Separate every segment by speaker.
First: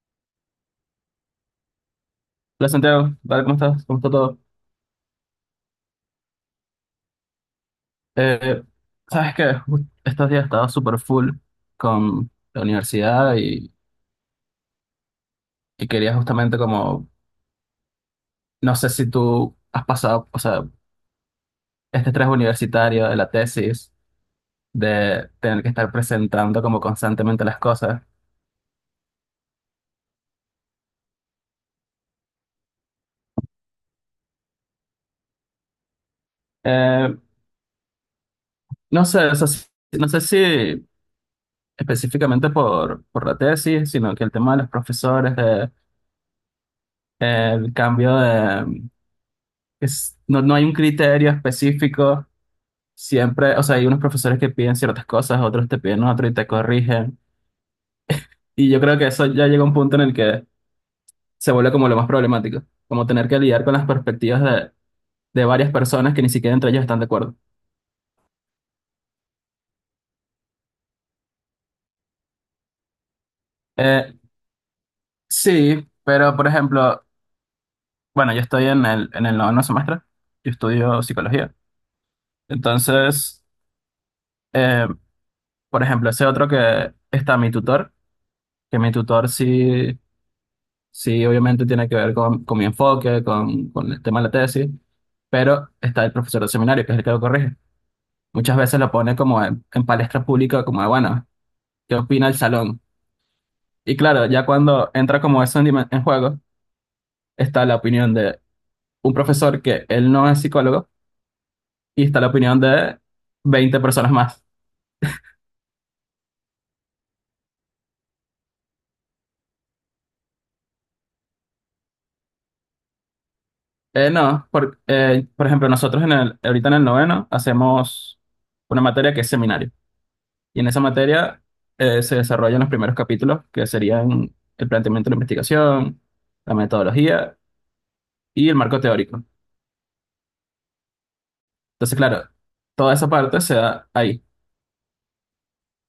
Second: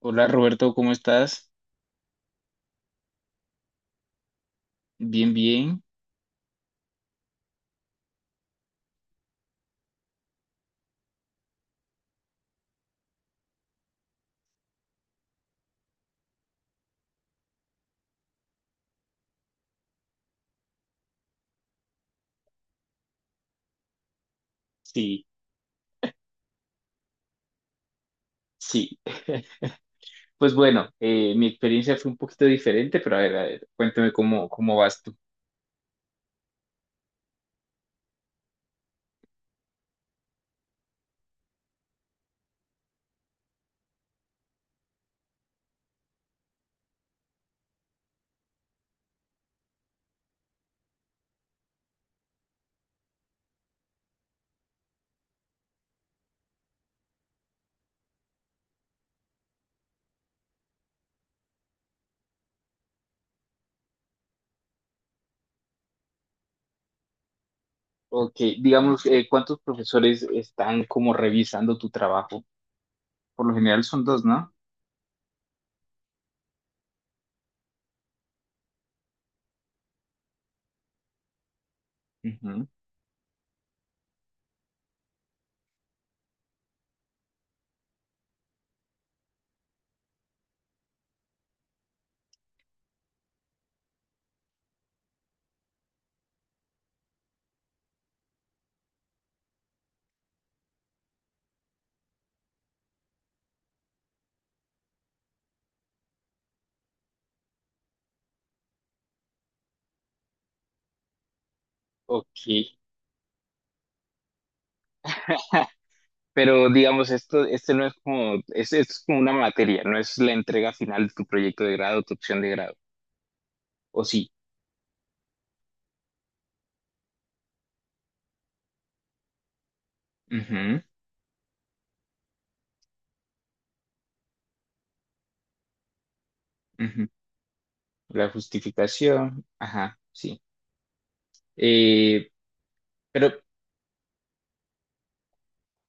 Speaker 1: Hola Roberto, ¿cómo estás?
Speaker 2: Hola Santiago, ¿qué ¿Cómo estás? ¿Cómo está todo?
Speaker 1: Bien, bien.
Speaker 2: Eh, sabes que estos días estaba súper full con la universidad y quería justamente como, no sé si tú has pasado, o sea, este estrés universitario de la tesis,
Speaker 1: Sí,
Speaker 2: de tener que estar presentando como constantemente las cosas.
Speaker 1: sí. Pues bueno, mi experiencia fue un poquito diferente, pero a ver, cuéntame cómo vas tú.
Speaker 2: Eh, no sé, o sea, no sé si específicamente por la tesis, sino que el tema de los profesores, de, el cambio de... no, no hay un criterio específico. Siempre, o sea, hay unos profesores que piden ciertas cosas, otros te piden otro y te corrigen. Y yo creo que eso ya llega a un punto en el que se vuelve como lo más problemático, como tener que lidiar con las perspectivas de varias personas que ni siquiera entre ellos están de acuerdo.
Speaker 1: Ok, digamos, ¿cuántos profesores están como revisando tu trabajo? Por lo general son
Speaker 2: Eh,
Speaker 1: dos, ¿no?
Speaker 2: sí, pero por ejemplo, bueno, yo estoy en el 9.º semestre, yo estudio psicología.
Speaker 1: Ujú.
Speaker 2: Entonces, eh, por ejemplo, ese otro que está mi tutor, que mi tutor sí. Sí, obviamente tiene que ver con mi enfoque, con el tema de la tesis, pero está el profesor del seminario, que es el que lo corrige. Muchas veces lo pone como en palestra pública, como de, bueno, ¿qué opina el salón? Y claro, ya cuando entra como eso en, en juego, está la opinión de un profesor que él no es psicólogo y está la
Speaker 1: Ok.
Speaker 2: opinión de 20 personas más.
Speaker 1: Pero digamos, este no es esto es como una materia, no es la entrega final de tu proyecto de grado, tu opción de grado, ¿o sí?
Speaker 2: No, por ejemplo, nosotros en el, ahorita en el noveno hacemos una materia que es seminario. Y en esa
Speaker 1: Ujú,
Speaker 2: materia se desarrollan los primeros capítulos, que serían el planteamiento de la investigación, la
Speaker 1: ujú.
Speaker 2: metodología
Speaker 1: La
Speaker 2: y el marco teórico.
Speaker 1: justificación, ajá, sí.
Speaker 2: Entonces,
Speaker 1: Eh,
Speaker 2: claro, toda esa
Speaker 1: pero
Speaker 2: parte se da ahí.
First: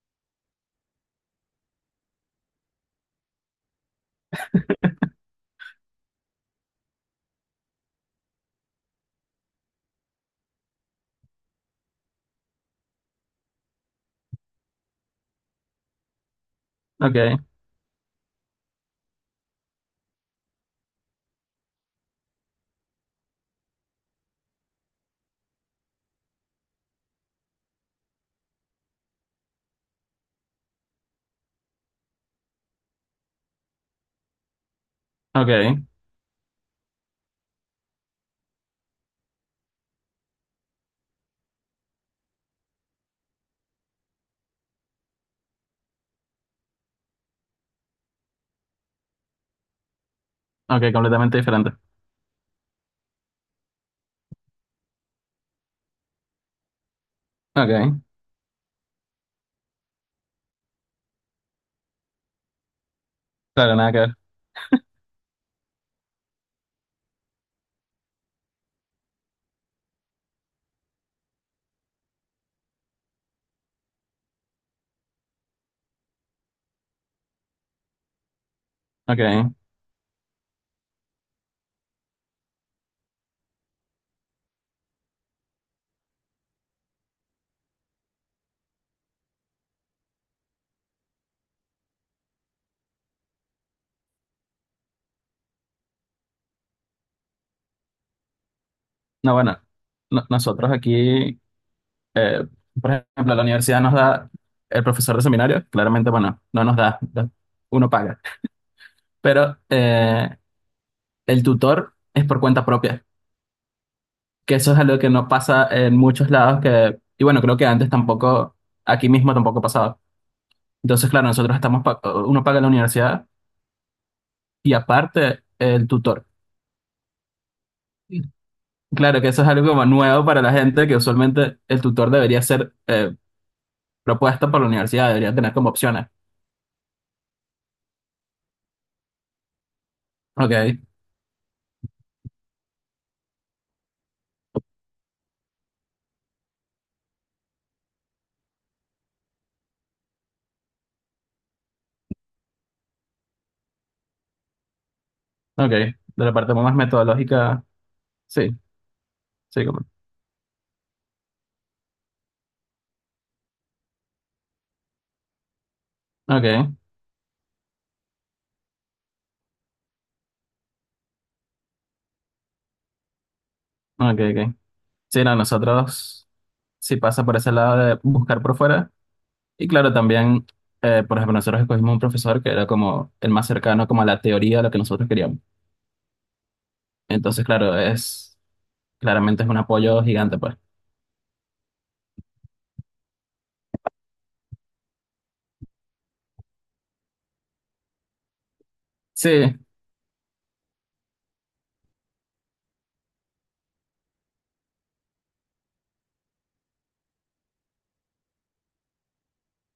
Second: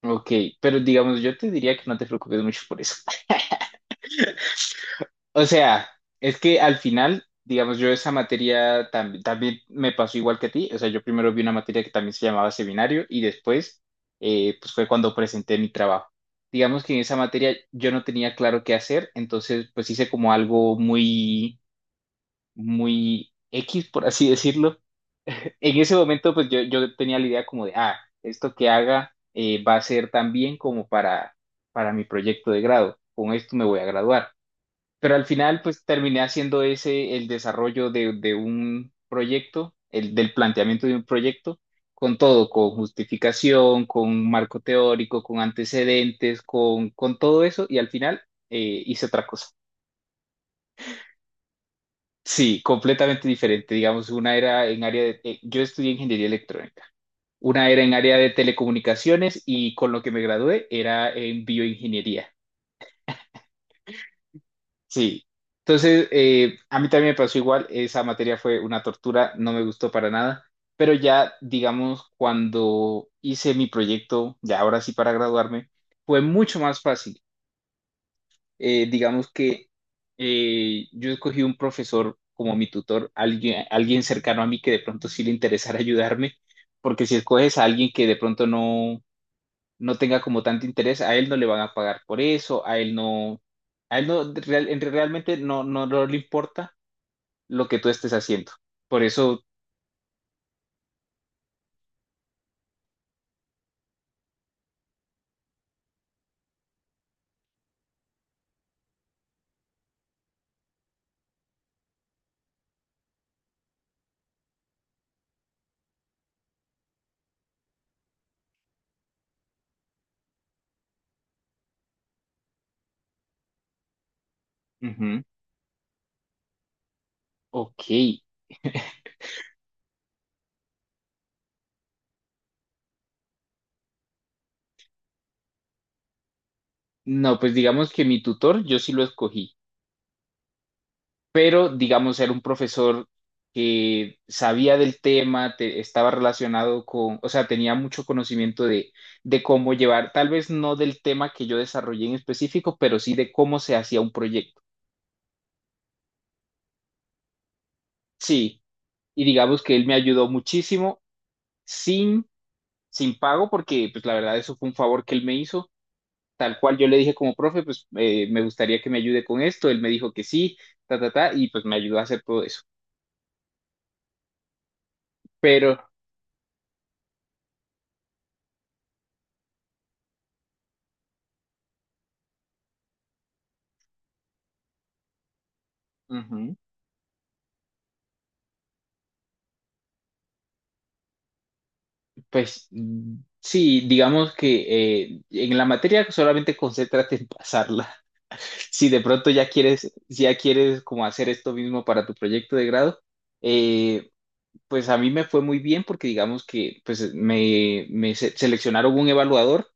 Speaker 1: Ok, pero digamos, yo te diría que no te preocupes mucho por eso. O sea, es que al final, digamos, yo esa materia también me pasó igual que a ti. O sea, yo primero vi una materia que también se llamaba seminario y después, pues fue cuando presenté mi trabajo. Digamos que en esa
Speaker 2: Ok,
Speaker 1: materia yo no tenía claro qué hacer, entonces pues hice como algo muy X, por así decirlo. En ese momento, pues yo tenía la idea como de, ah, esto que haga va a ser tan bien como para mi proyecto de grado, con esto me voy a graduar. Pero al final,
Speaker 2: ok,
Speaker 1: pues terminé haciendo el desarrollo de un proyecto, el del planteamiento de un proyecto, con todo, con justificación, con un marco teórico, con antecedentes, con todo eso, y al final hice otra cosa.
Speaker 2: ok, completamente diferente.
Speaker 1: Sí, completamente diferente. Digamos, una era en área de... yo estudié ingeniería electrónica. Una era en
Speaker 2: Ok,
Speaker 1: área de telecomunicaciones y con lo que me gradué era en bioingeniería.
Speaker 2: claro, nada que ver.
Speaker 1: Sí. Entonces, a mí también me pasó igual, esa materia fue una tortura, no me gustó para nada, pero ya, digamos, cuando hice mi proyecto, ya ahora sí para graduarme, fue mucho más fácil.
Speaker 2: Ok,
Speaker 1: Digamos que yo escogí un profesor como mi tutor, alguien, alguien cercano a mí que de pronto sí le interesara ayudarme, porque si escoges a alguien que de pronto no tenga como tanto interés, a él no le van a pagar por eso, a él realmente no le importa lo que tú estés haciendo. Por
Speaker 2: no,
Speaker 1: eso,
Speaker 2: bueno, nosotros aquí, eh, por ejemplo, la universidad nos da el profesor de seminario, claramente, bueno, no nos da, uno paga, pero el tutor es por cuenta propia. Que eso es algo que no pasa en muchos lados que, y bueno, creo que antes tampoco, aquí mismo tampoco pasaba. Entonces, claro, nosotros estamos, uno paga la universidad y
Speaker 1: ujú,
Speaker 2: aparte el tutor.
Speaker 1: ok,
Speaker 2: Claro que eso es algo como nuevo para la gente, que usualmente el tutor debería ser propuesto por la universidad, debería tener como opciones.
Speaker 1: no, pues digamos que mi tutor yo sí lo escogí,
Speaker 2: Ok,
Speaker 1: pero digamos era un profesor que sabía del tema, estaba relacionado con, o sea, tenía mucho conocimiento de cómo llevar, tal vez no del tema que yo desarrollé en específico, pero sí de cómo se hacía un proyecto.
Speaker 2: ok. De la parte más metodológica, sí,
Speaker 1: Sí, y digamos
Speaker 2: sí,
Speaker 1: que
Speaker 2: como.
Speaker 1: él me ayudó muchísimo sin, sin pago, porque pues la verdad eso fue un favor que él me hizo, tal
Speaker 2: Ok,
Speaker 1: cual yo le dije como profe, pues me gustaría que me ayude con esto, él me dijo que sí, ta, ta, ta, y pues me ayudó a hacer todo eso.
Speaker 2: ok, ok. Sí, no,
Speaker 1: Pero
Speaker 2: nosotros, sí pasa por ese lado de buscar por fuera. Y claro, también, por ejemplo, nosotros escogimos un profesor que era como el más cercano como a la teoría de lo que nosotros queríamos.
Speaker 1: Ujú.
Speaker 2: Entonces, claro, es claramente es un apoyo gigante, pues.
Speaker 1: Pues mm, sí, digamos que en la materia solamente concéntrate en pasarla. Si de pronto
Speaker 2: Sí,
Speaker 1: ya quieres, si ya quieres como hacer esto mismo para tu proyecto de grado, eh, pues a mí me fue muy bien porque digamos que seleccionaron un evaluador,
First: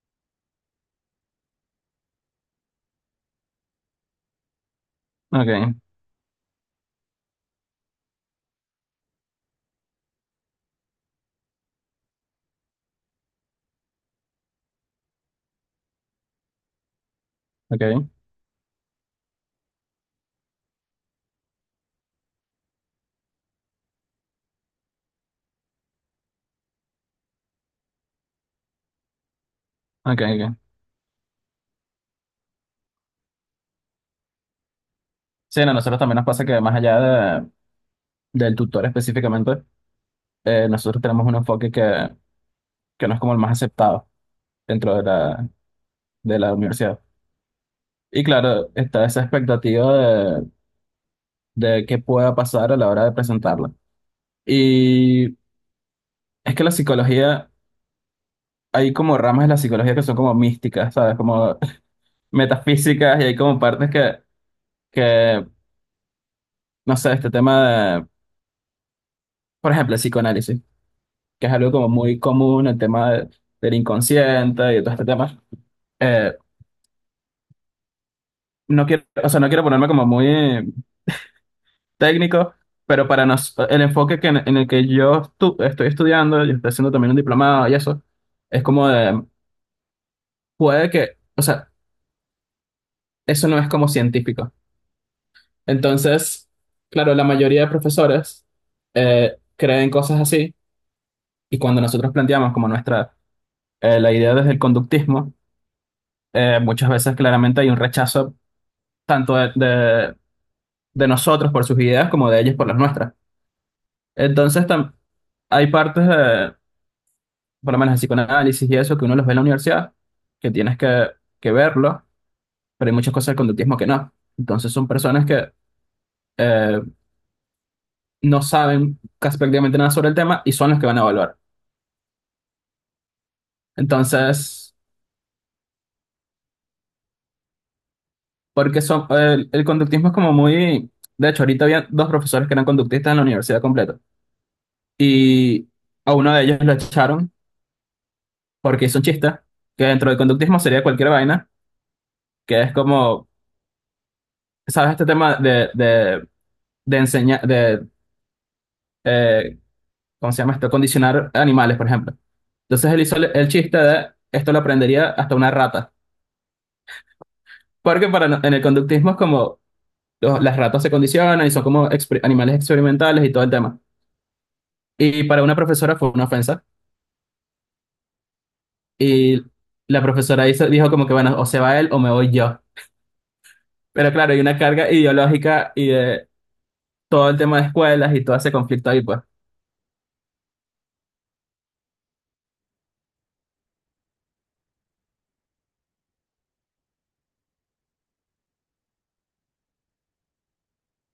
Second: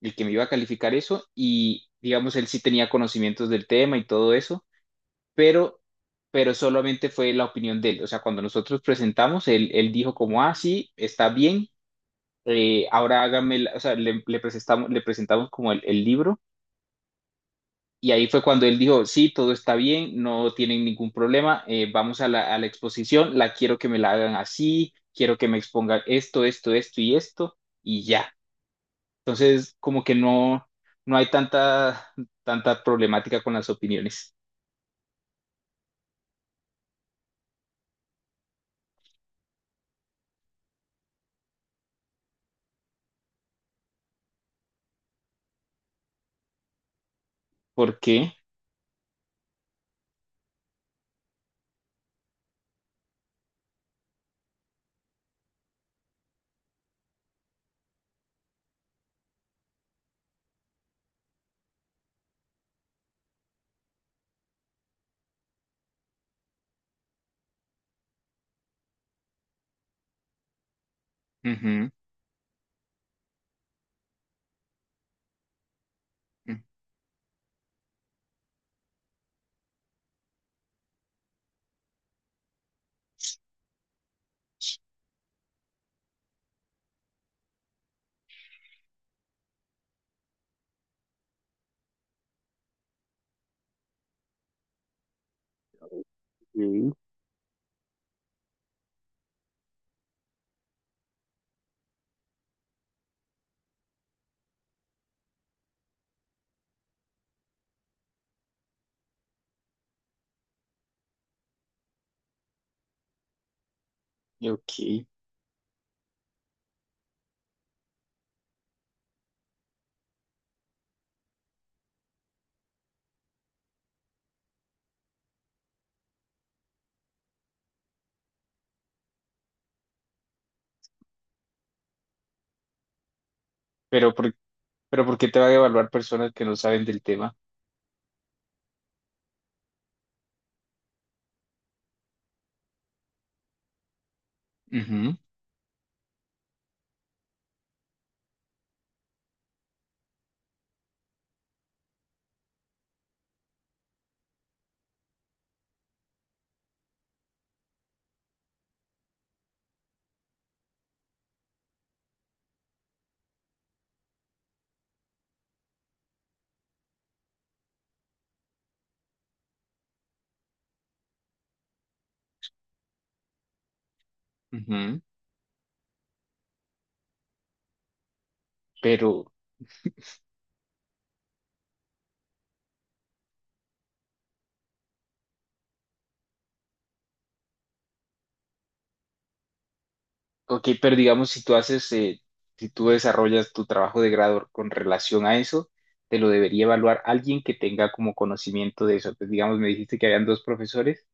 Speaker 1: el que me iba a calificar eso, y digamos él sí tenía conocimientos del tema y todo eso,
Speaker 2: ok,
Speaker 1: pero pero solamente fue la opinión de él. O sea, cuando nosotros presentamos, él dijo como, ah, sí, está bien, ahora hágame, o sea, le presentamos como el libro,
Speaker 2: ok,
Speaker 1: y ahí fue cuando él dijo, sí, todo está bien, no tienen ningún problema, vamos a a la exposición, la quiero que me la hagan así, quiero que me expongan esto, esto, esto y esto y ya. Entonces, como que
Speaker 2: ok, ok.
Speaker 1: no, no hay tanta problemática con las opiniones.
Speaker 2: Sí, no, nosotros también nos pasa que más allá del tutor específicamente, nosotros tenemos un enfoque que no es como el más aceptado dentro de la universidad.
Speaker 1: ¿Por
Speaker 2: Y
Speaker 1: qué?
Speaker 2: claro, está esa expectativa de qué pueda pasar a la hora de presentarla. Y es que la psicología... hay como ramas de la psicología que son como místicas, ¿sabes? Como metafísicas y hay como partes que no sé, este tema de, por ejemplo, el psicoanálisis, que es algo como
Speaker 1: Ujú,
Speaker 2: muy común, el tema del inconsciente y todo este tema. Eh, no quiero, o sea, no quiero ponerme como muy técnico, pero para nos, el enfoque que en el que yo estoy estudiando, yo estoy haciendo también un diplomado y eso, es como de, puede que, o sea, eso no es como científico. Entonces,
Speaker 1: ujú,
Speaker 2: claro, la mayoría de profesores creen cosas así y cuando nosotros planteamos como nuestra, la idea desde el conductismo, muchas veces claramente hay un rechazo tanto de, de nosotros por sus ideas como de ellos por las nuestras. Entonces,
Speaker 1: ok.
Speaker 2: hay partes, de, por lo menos en psicoanálisis y eso, que uno los ve en la universidad, que tienes que verlo, pero hay muchas cosas del conductismo que no. Entonces, son personas que eh, no saben casi prácticamente nada sobre el tema y son los que van a evaluar.
Speaker 1: Pero por,
Speaker 2: Entonces,
Speaker 1: pero ¿por qué te van a evaluar personas que no saben del tema?
Speaker 2: porque son, el conductismo es como muy... De hecho, ahorita había dos profesores que eran conductistas en la universidad completa.
Speaker 1: Ujú,
Speaker 2: Y a uno de ellos lo echaron porque hizo un chiste, que dentro del conductismo sería cualquier vaina, que es como, ¿sabes? Este tema de enseñar, de, eh, ¿cómo se llama esto? Condicionar animales, por ejemplo. Entonces él hizo el chiste de, esto lo aprendería hasta una rata. Porque para, en el conductismo es como, las ratas se condicionan y son como animales experimentales y todo el tema.
Speaker 1: ujú.
Speaker 2: Y para una profesora fue una ofensa.
Speaker 1: Pero,
Speaker 2: Y la profesora hizo, dijo como que, bueno, o se va él o me voy yo. Pero claro, hay una carga ideológica y de todo el tema de escuelas y todo ese conflicto ahí, pues.
Speaker 1: ok, pero digamos, si tú haces, si tú desarrollas tu trabajo de grado con relación a eso, te lo debería evaluar alguien que tenga como conocimiento de eso. Entonces, digamos, me dijiste que habían dos profesores,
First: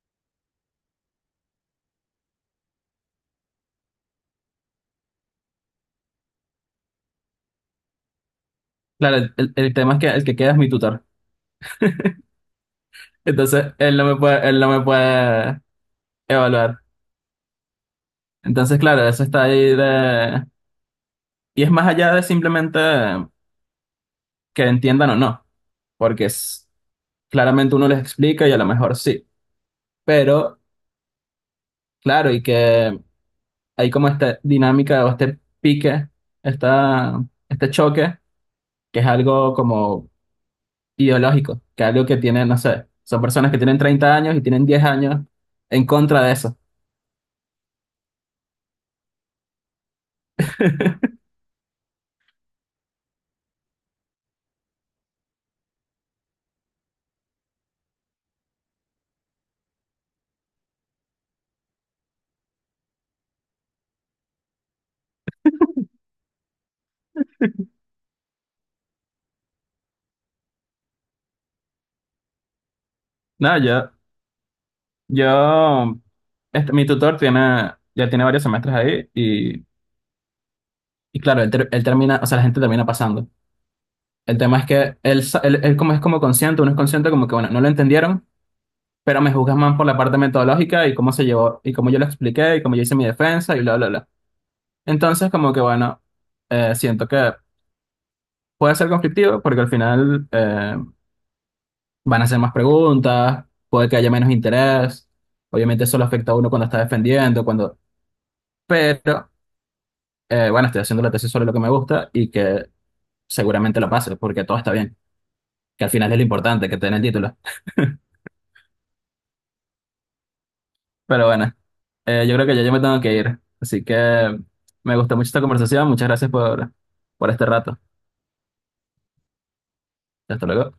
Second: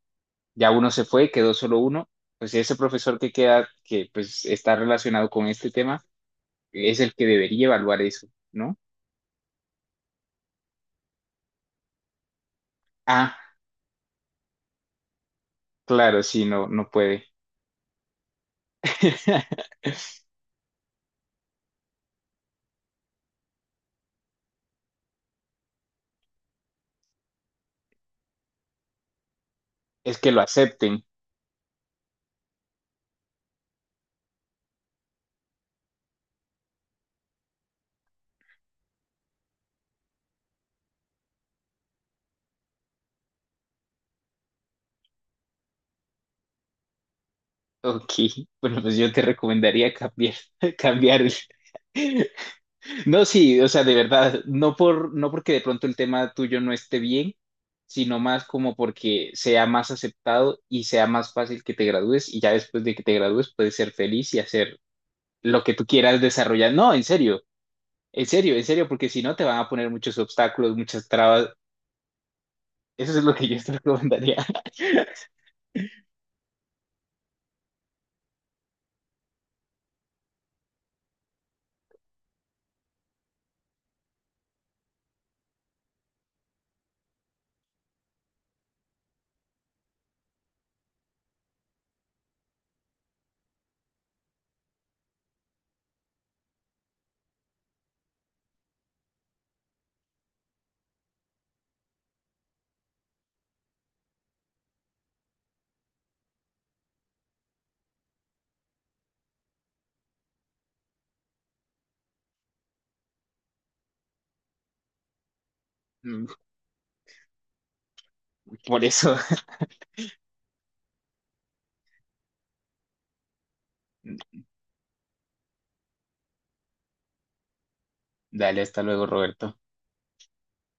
Speaker 1: ya uno se fue, quedó solo uno, pues ese profesor que queda, que pues está relacionado con este tema, es el que debería evaluar eso, ¿no?
Speaker 2: Claro, el tema es que el que queda es mi tutor.
Speaker 1: Ah,
Speaker 2: Entonces, él no me puede
Speaker 1: claro, sí, no,
Speaker 2: evaluar.
Speaker 1: no puede.
Speaker 2: Entonces, claro, eso está ahí de... Y es más allá de simplemente que entiendan o no, porque es, claramente uno les explica y a lo mejor sí.
Speaker 1: Es que lo
Speaker 2: Pero,
Speaker 1: acepten.
Speaker 2: claro, y que hay como esta dinámica o este pique, esta, este choque que es algo como ideológico, que es algo que tiene no sé, son personas que tienen 30 años y tienen 10 años en contra de eso.
Speaker 1: Ok, bueno, pues yo te recomendaría cambiar, cambiar. El- No, sí, o sea, de verdad, no porque de pronto el tema tuyo no esté bien, sino más como porque sea más aceptado y sea más fácil que te gradúes, y ya después de que te gradúes puedes ser feliz y hacer lo que tú quieras desarrollar. No, en serio, en serio, en serio, porque si no te van a poner muchos obstáculos, muchas trabas. Eso es lo que
Speaker 2: No,
Speaker 1: yo te recomendaría.
Speaker 2: yo, este, mi tutor tiene, ya tiene varios semestres ahí y claro, él, él termina, o sea, la gente termina pasando. El tema es que él, él, él como es como consciente, uno es consciente como que, bueno, no lo entendieron, pero me juzgan más por la parte metodológica y cómo se llevó, y cómo yo lo expliqué y cómo yo hice mi defensa y bla, bla, bla. Entonces, como que, bueno, siento que puede ser conflictivo porque al final... van a hacer más preguntas, puede que haya menos interés. Obviamente eso lo afecta a uno cuando está defendiendo, cuando... Pero, bueno, estoy haciendo la tesis sobre lo que me gusta y que seguramente lo pase, porque todo está bien, que al final es lo importante, que te den el título.
Speaker 1: Por eso,
Speaker 2: Pero bueno, yo creo que ya yo me tengo que ir. Así que me gustó mucho esta conversación. Muchas gracias por este rato.
Speaker 1: dale, hasta luego, Roberto.
Speaker 2: Hasta luego.